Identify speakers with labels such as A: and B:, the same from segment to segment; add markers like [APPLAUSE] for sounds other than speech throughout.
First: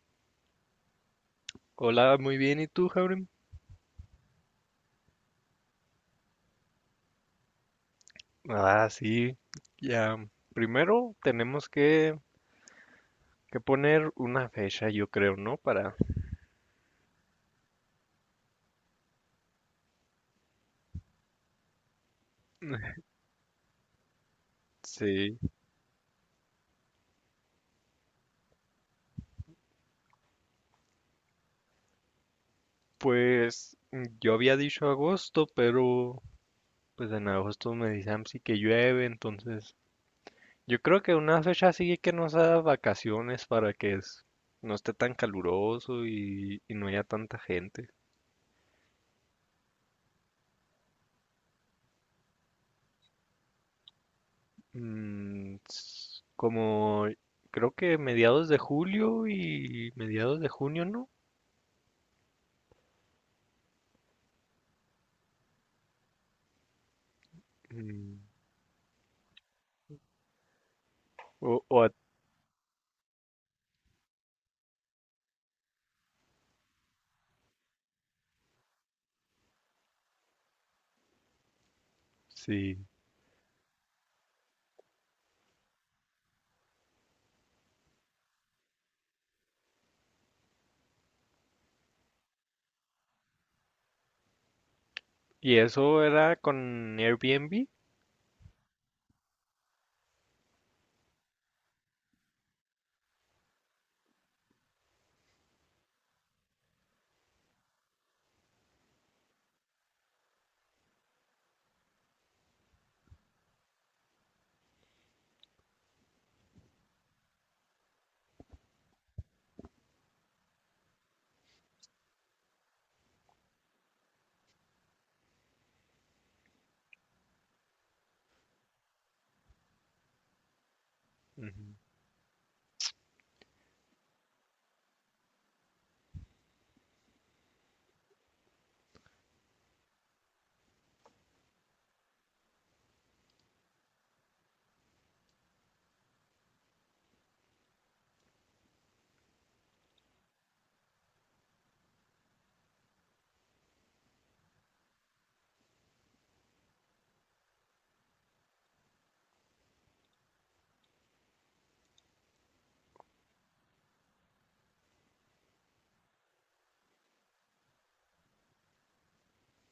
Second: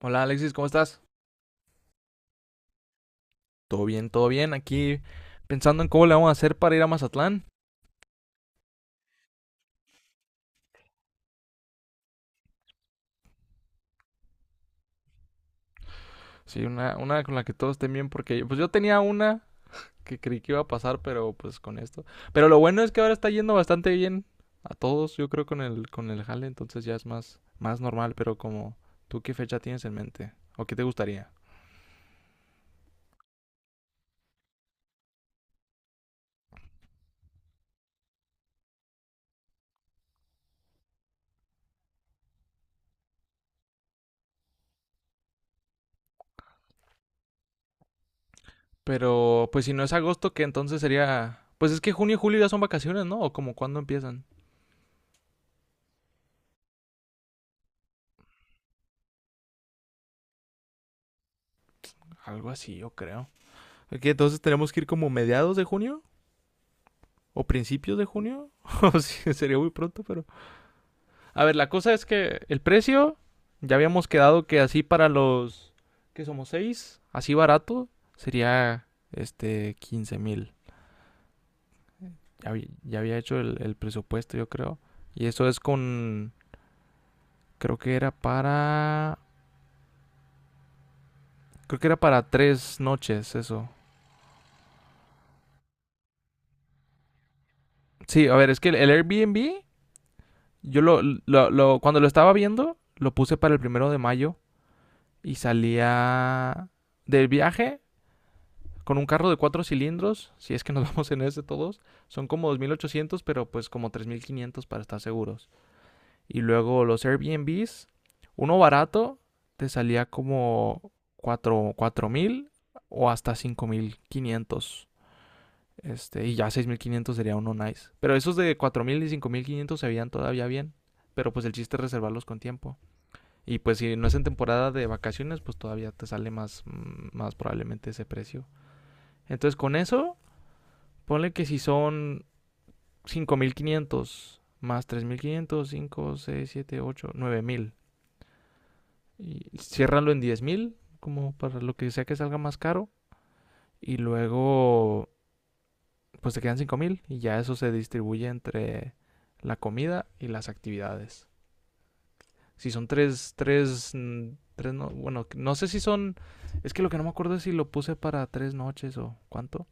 A: Hola Alexis, ¿cómo estás?
B: Hola, muy bien. ¿Y tú, Jaurim?
A: Todo bien, todo bien. Aquí pensando en cómo le vamos a hacer para ir a Mazatlán.
B: Ah, sí. Ya. Primero tenemos que poner una fecha, yo creo, ¿no? Para.
A: Sí, una con la que todos estén bien, porque pues yo tenía una que creí que iba a pasar, pero pues con esto. Pero lo bueno es que ahora está yendo bastante bien a todos, yo
B: Sí.
A: creo, con el jale, entonces ya es más normal, pero como tú qué fecha tienes en mente o qué te gustaría.
B: Pues yo había dicho agosto, pero pues en agosto me dicen sí que llueve, entonces yo creo que una fecha así que nos da vacaciones para que no esté tan caluroso y no haya tanta gente.
A: Pero pues si no es agosto, que entonces sería. Pues es que junio y julio ya son vacaciones, ¿no? O como cuándo empiezan.
B: Como creo que mediados de julio y mediados de junio, ¿no?
A: Algo así, yo creo. Ok, entonces tenemos que ir como mediados de junio o principios de
B: Mm,
A: junio. [LAUGHS] O sí, sería muy pronto, pero. A ver,
B: o-
A: la
B: o a-
A: cosa es que el precio. Ya habíamos quedado que así para los que somos seis, así barato, sería 15.000. Ya,
B: sí.
A: ya había hecho el presupuesto, yo creo. Y eso es con. Creo que era para. Creo que era para tres noches, eso.
B: ¿Y eso era con Airbnb?
A: Sí, a ver, es que el Airbnb, yo lo- Cuando lo estaba viendo, lo puse para el 1 de mayo. Y salía. Del viaje, con un carro de cuatro cilindros, si es que nos [LAUGHS] vamos en ese todos, son como 2.800, pero pues como 3.500 para estar seguros. Y luego los Airbnbs, uno barato te salía como 4, 4.000 o hasta 5.500. Y ya 6.500 sería uno nice. Pero esos de 4.000 y 5.500 se veían todavía bien. Pero pues el
B: Ujú.
A: chiste es reservarlos con tiempo. Y pues si no es en temporada de vacaciones, pues todavía te sale más probablemente ese precio. Entonces con eso, ponle que si son 5.500 más 3.500, cinco, seis, siete, ocho, 9.000. Y ciérralo en 10.000 como para lo que sea que salga más caro. Y luego, pues te quedan 5.000 y ya eso se distribuye entre la comida y las actividades. Si son tres, no, bueno, no sé si son, es que lo que no me acuerdo es si lo puse para tres noches o cuánto.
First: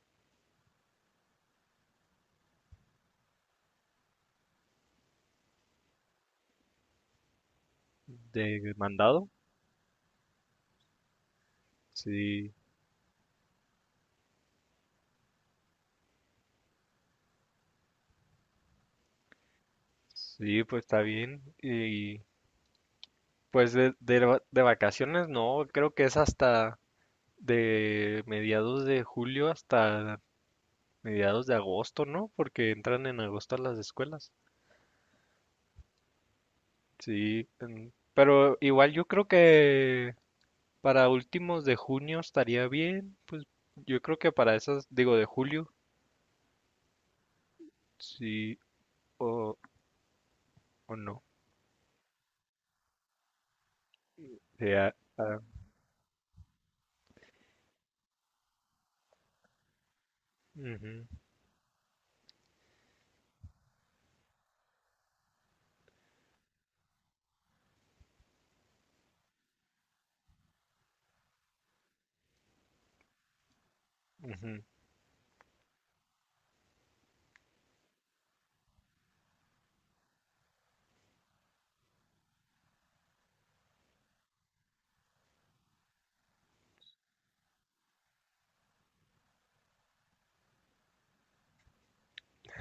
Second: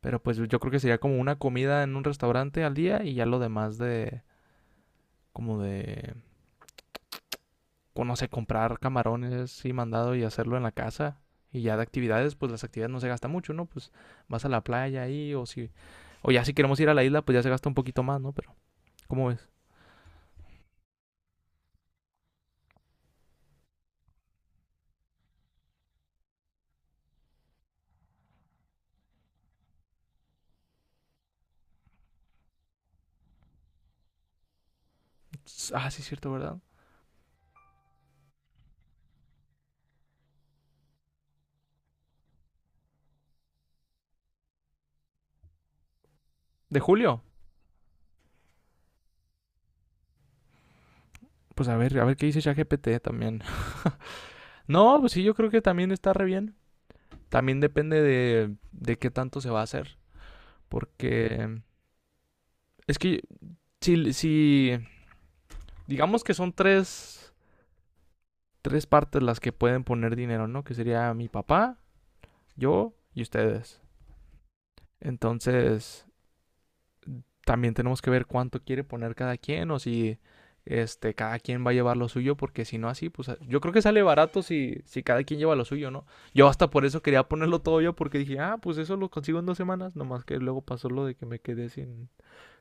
A: Pero pues yo creo que sería como una comida en un restaurante al día y ya lo demás de, como de, pues, no sé,
B: ¿De
A: comprar
B: mandado?
A: camarones y mandado y hacerlo en la casa. Y ya de actividades, pues
B: Sí,
A: las actividades no se gasta mucho, ¿no? Pues vas a la playa ahí O ya si queremos ir a la isla, pues ya se gasta un poquito más, ¿no? Pero, ¿cómo ves?
B: sí, pues está bien. Y pues de vacaciones no, creo que es hasta de mediados de julio hasta mediados de agosto, ¿no? Porque entran en agosto las escuelas.
A: Ah, sí, es cierto, ¿verdad?
B: Sí, pero igual yo creo que para últimos de junio estaría bien, pues yo creo que para esas, digo, de julio.
A: ¿De julio?
B: Sí, o, o no.
A: Pues a ver qué dice ChatGPT también. [LAUGHS]
B: sea,
A: No, pues sí, yo
B: ah,
A: creo que también está re bien. También depende de qué tanto se va a hacer.
B: Ujú,
A: Porque es que si digamos que son tres partes las que pueden poner dinero, ¿no? Que sería mi papá, yo y ustedes.
B: ujú.
A: Entonces, también tenemos que ver cuánto quiere poner cada quien o si cada quien va a llevar lo suyo porque si no así, pues yo creo que sale barato si cada quien lleva lo suyo, ¿no? Yo hasta por eso quería ponerlo todo yo porque dije, "Ah, pues eso lo consigo en 2 semanas", nomás que luego pasó lo de que me quedé sin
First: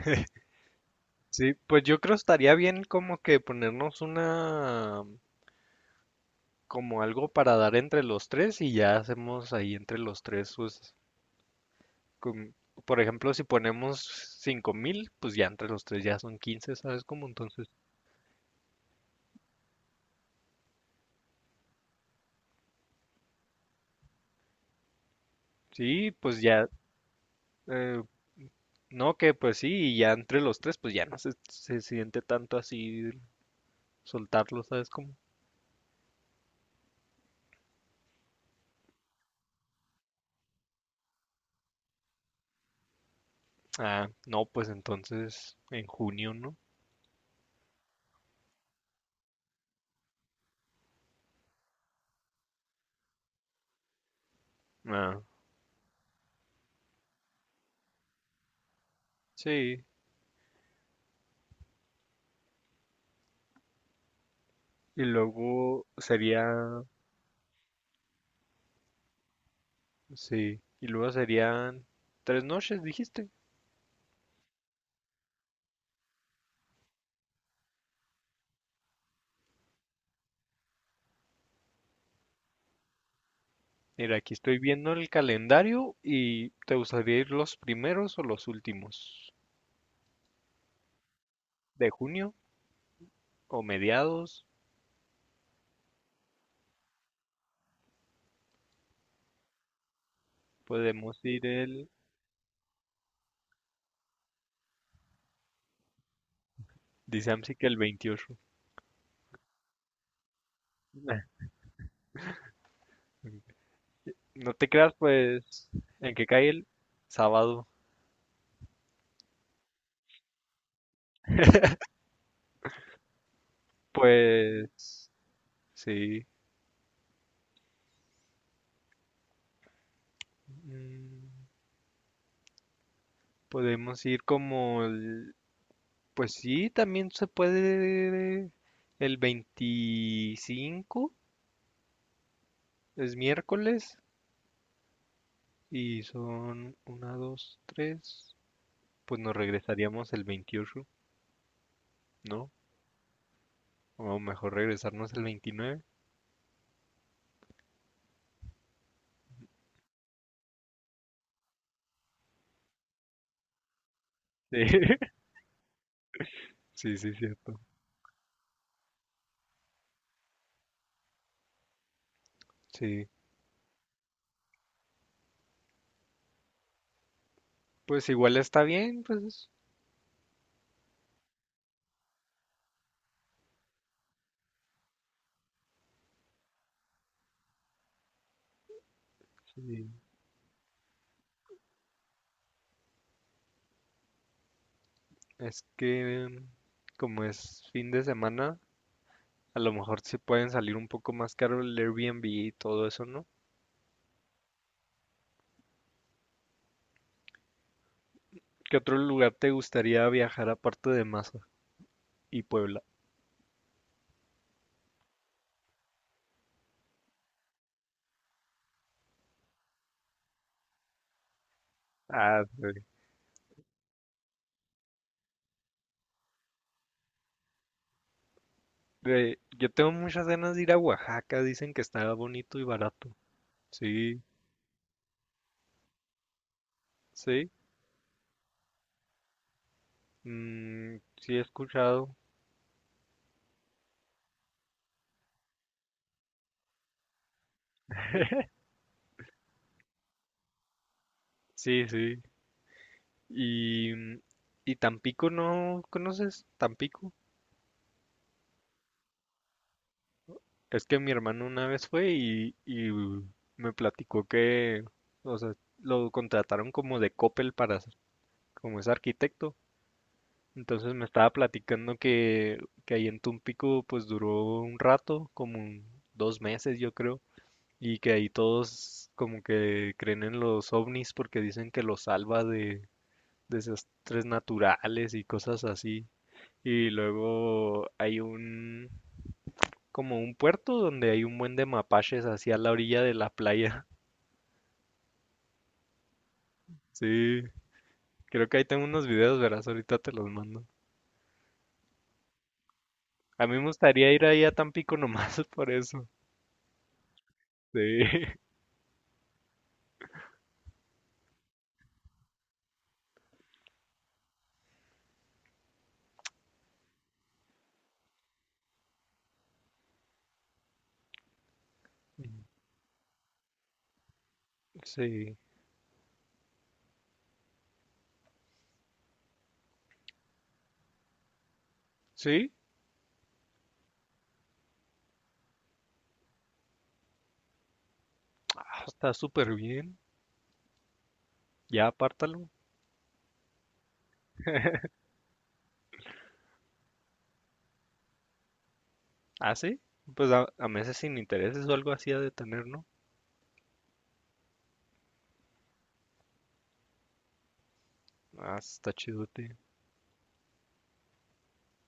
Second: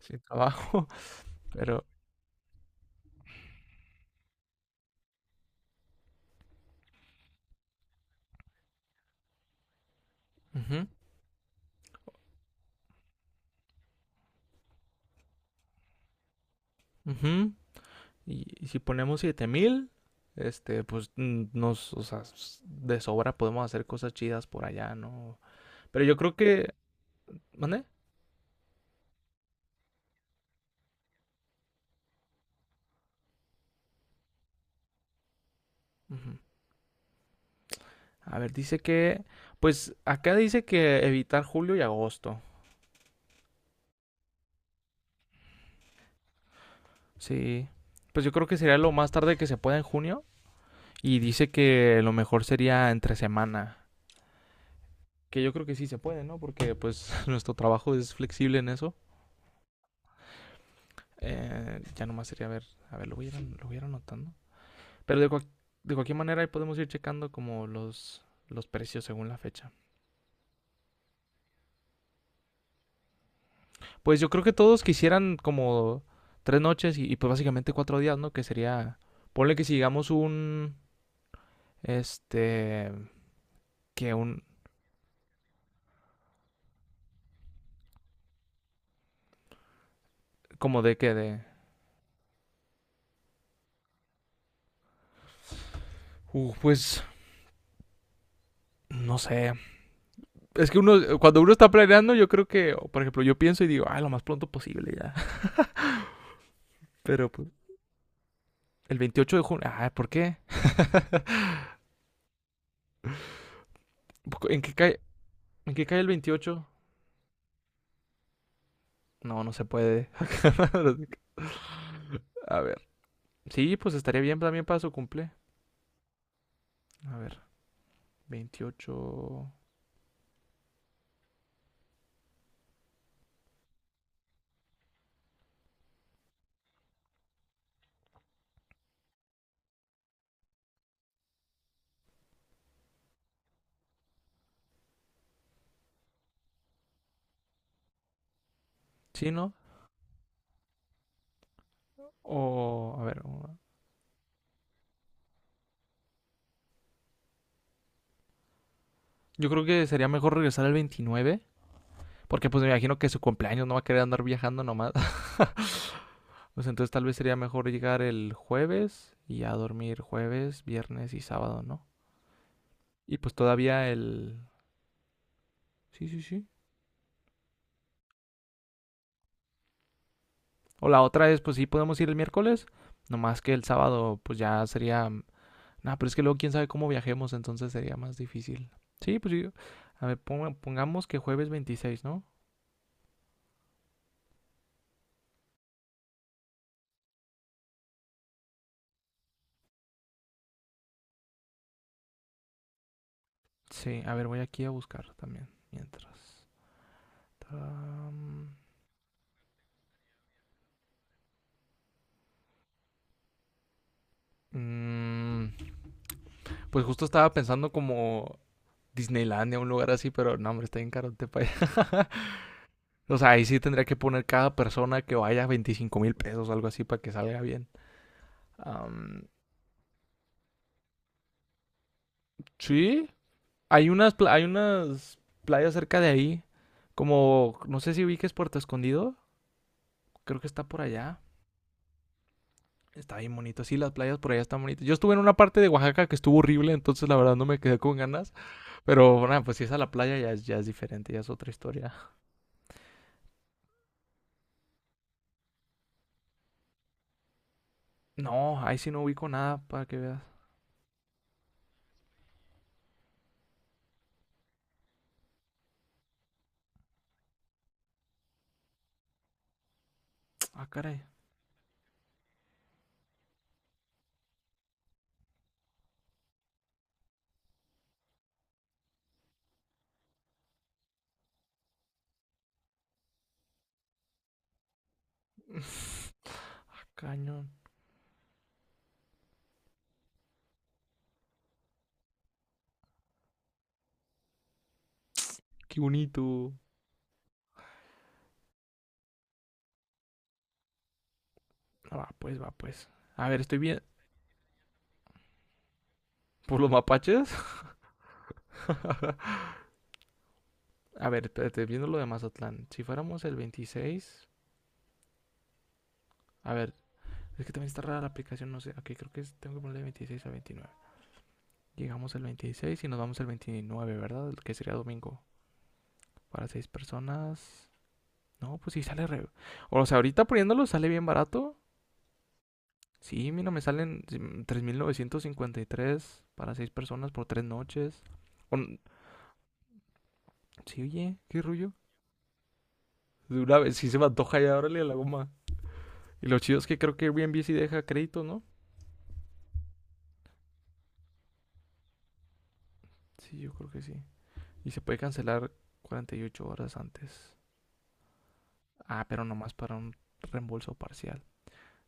A: sin trabajo, [LAUGHS]
B: Sí, pues
A: pero
B: yo creo estaría bien como que ponernos una, como algo para dar entre los tres y ya hacemos ahí entre los tres,
A: ujú,
B: pues, com- por ejemplo, si ponemos 5,000, pues ya entre los tres ya son 15, ¿sabes cómo?
A: ujú.
B: Entonces,
A: Y si ponemos 7.000 pues nos, o sea, de sobra podemos hacer cosas chidas por allá, ¿no? Pero
B: sí,
A: yo creo
B: pues ya,
A: que, ¿mande?
B: eh, no, que pues sí, y ya entre los tres, pues ya no se siente tanto así soltarlo, ¿sabes cómo?
A: Ujú. A ver, pues acá dice que evitar julio y agosto.
B: Ah, no, pues entonces en junio, ¿no?
A: Sí. Pues yo creo que sería lo más tarde que se pueda en junio. Y dice que lo mejor sería entre semana.
B: Ah.
A: Que yo creo que sí se puede, ¿no? Porque pues [LAUGHS] nuestro trabajo es flexible en eso.
B: Sí,
A: Ya nomás sería, a ver, lo voy a ir anotando.
B: y
A: Pero
B: luego
A: de cualquier manera ahí podemos
B: sería,
A: ir checando como los precios según la fecha.
B: sí, y luego serían 3 noches, dijiste.
A: Pues yo creo que todos quisieran como tres noches y pues básicamente cuatro días, ¿no? Que sería, ponle que si llegamos un, este, que
B: Mira, aquí
A: un,
B: estoy viendo el calendario, ¿y te gustaría ir los primeros o los últimos
A: como de que de,
B: de junio, o mediados?
A: pues, no sé. Es que uno,
B: Podemos
A: cuando
B: ir
A: uno está planeando, yo creo que, o por ejemplo, yo pienso y digo, ah, lo más pronto posible ya. [LAUGHS] Pero
B: dice
A: pues,
B: Amsi que el 28.
A: el 28 de junio, ah, ¿por qué?
B: Nah, no
A: ¿En
B: te
A: qué
B: creas,
A: cae,
B: pues,
A: en qué cae el
B: en que cae
A: 28?
B: el sábado.
A: No, no se puede. [LAUGHS] A ver. Sí, pues estaría bien también para su
B: Pues,
A: cumple.
B: sí,
A: A ver, 28.
B: mm, podemos ir como el. Pues sí, también se puede el 25, es miércoles, y son una, dos, tres. Pues
A: Sí,
B: nos
A: ¿no?
B: regresaríamos el 28,
A: O,
B: ¿no?
A: a ver,
B: O mejor regresarnos el 29.
A: yo creo que sería mejor regresar el 29, porque pues me imagino que su cumpleaños no va a querer andar viajando
B: Sí,
A: nomás.
B: [LAUGHS]
A: [LAUGHS] Pues entonces
B: sí,
A: tal
B: sí,
A: vez sería
B: cierto.
A: mejor llegar el jueves y ya dormir jueves, viernes y sábado, ¿no?
B: Sí,
A: Y pues todavía. Sí, sí, sí.
B: pues igual está bien, pues
A: O la otra es, pues sí, podemos ir el miércoles, nomás que el sábado pues ya sería. Nah, pero es que luego quién sabe cómo viajemos, entonces sería más difícil. Sí, pues
B: sí.
A: a ver, pongamos que jueves 26, ¿no?
B: Es que como es fin de semana, a lo mejor se pueden salir un poco más caro el Airbnb y todo eso, ¿no?
A: Sí, a ver, voy aquí a buscar también. Mientras. Taram.
B: ¿Qué otro lugar te gustaría viajar aparte de más? Y Puebla.
A: Mm, pues justo estaba pensando como Disneylandia, un lugar así, pero no, hombre, está bien carote para allá. [LAUGHS]
B: Ah, güey.
A: O sea, ahí sí tendría que poner cada persona que vaya 25.000 pesos, algo así, para que salga bien. Am,
B: Güey, yo tengo muchas ganas de ir a Oaxaca, dicen que está bonito y
A: sí,
B: barato.
A: hay unas,
B: Sí,
A: pla- hay unas playas cerca de ahí,
B: sí,
A: como, no sé si ubiques Puerto Escondido. Creo que está por allá.
B: sí he escuchado.
A: Está bien bonito. Sí, las playas por allá están bonitas. Yo estuve en una parte de Oaxaca que estuvo horrible, entonces la verdad no me quedé con ganas. Pero nada, pues si es a la playa ya, ya es diferente, ya es otra
B: Sí,
A: historia.
B: sí.
A: [LAUGHS]
B: Y, mm, y Tampico, ¿no conoces Tampico?
A: No, ahí sí no ubico nada para que veas.
B: Es que mi hermano una vez fue y me platicó que, o sea, lo contrataron como de Coppel como es arquitecto.
A: Ah,
B: Entonces
A: caray,
B: me estaba platicando que ahí en Tumpico pues duró un rato, como 2 meses yo creo, y que ahí todos como que creen en los ovnis porque dicen que los salva de desastres naturales y cosas así. Y
A: cañón.
B: luego hay un, como un puerto donde hay un buen de mapaches así a la orilla de la playa. [LAUGHS]
A: Qué bonito.
B: Sí, creo que ahí tengo unos videos, verás, ahorita te los mando.
A: Ah, va, pues, va, pues. A ver,
B: A mí
A: estoy
B: me
A: bien.
B: gustaría ir ahí a Tampico nomás [LAUGHS] por eso.
A: ¿Por los mapaches? [LAUGHS]
B: Sí. [LAUGHS]
A: A ver, espérate, viendo lo de Mazatlán. Si fuéramos el 26. A ver, es que también está rara la aplicación, no sé. Ok, tengo que ponerle 26 a 29. Llegamos el 26 y nos vamos el 29, ¿verdad? El que sería domingo.
B: Sí.
A: Para seis personas. No, pues sí sale re. O sea, ahorita poniéndolo sale bien barato.
B: Sí,
A: Sí, mira, me salen 3.953 para seis personas por tres noches. O
B: ah, está súper bien.
A: Sí, oye, qué rollo.
B: Ya apártalo.
A: De una vez, sí se me antoja ya, órale a la goma. Y lo chido es que creo que Airbnb sí deja crédito, ¿no?
B: Ah, sí. Pues a meses sin intereses o algo así ha de tener, ¿no?
A: Sí, yo creo que sí. Y se puede cancelar 48 horas antes.
B: Ah, está
A: Ah, pero nomás
B: chidote.
A: para un reembolso parcial.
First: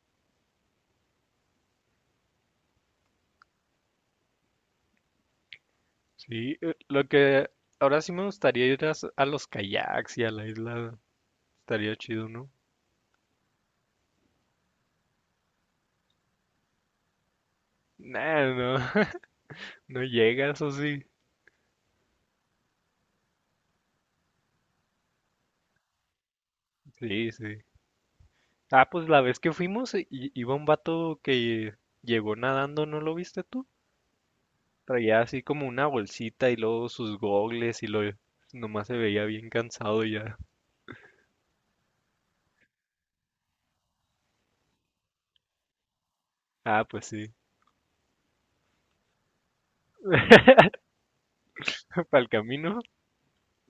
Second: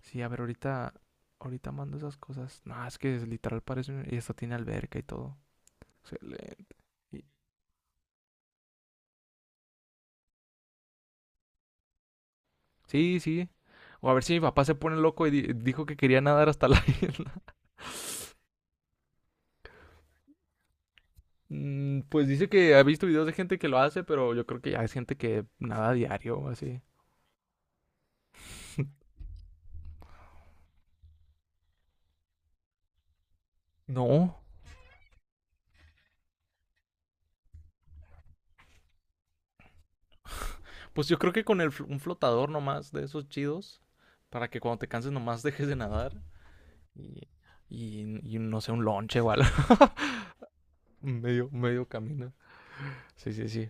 A: Sí, a ver, ahorita mando esas cosas. No, es que es literal parece y esto tiene alberca y todo.
B: Sí,
A: Excelente.
B: lo
A: Y-
B: que ahora sí me gustaría ir a los kayaks y a la isla. Estaría chido, ¿no?
A: Sí, sí. O a ver si mi papá se pone loco y dijo que quería nadar hasta la [LAUGHS] isla.
B: Nah, no, [LAUGHS] no llega, eso sí.
A: Pues dice que ha visto videos de gente que lo hace, pero yo creo que ya es gente que nada diario o así.
B: Sí, sí. Ah, pues la vez que fuimos, iba un vato que llegó nadando, ¿no lo viste tú?
A: No.
B: Traía así como una bolsita y luego sus gogles y lo nomás se veía bien cansado ya.
A: Pues yo creo que con un flotador nomás de esos chidos, para que cuando te canses nomás [LAUGHS] dejes de nadar
B: Ah, pues
A: y,
B: sí.
A: y no sé, un lonche o algo. [LAUGHS] Medio
B: [LAUGHS] Para el
A: camino.
B: camino,
A: Sí, sí, sí.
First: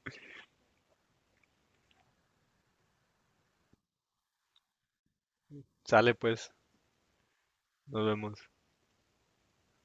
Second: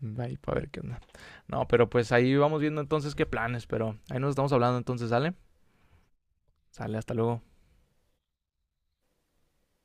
A: Ahí para ver qué onda. No, pero pues ahí vamos viendo entonces qué planes, pero ahí nos estamos hablando entonces, ¿sale?
B: sale pues.
A: Sale, hasta luego.
B: Nos vemos.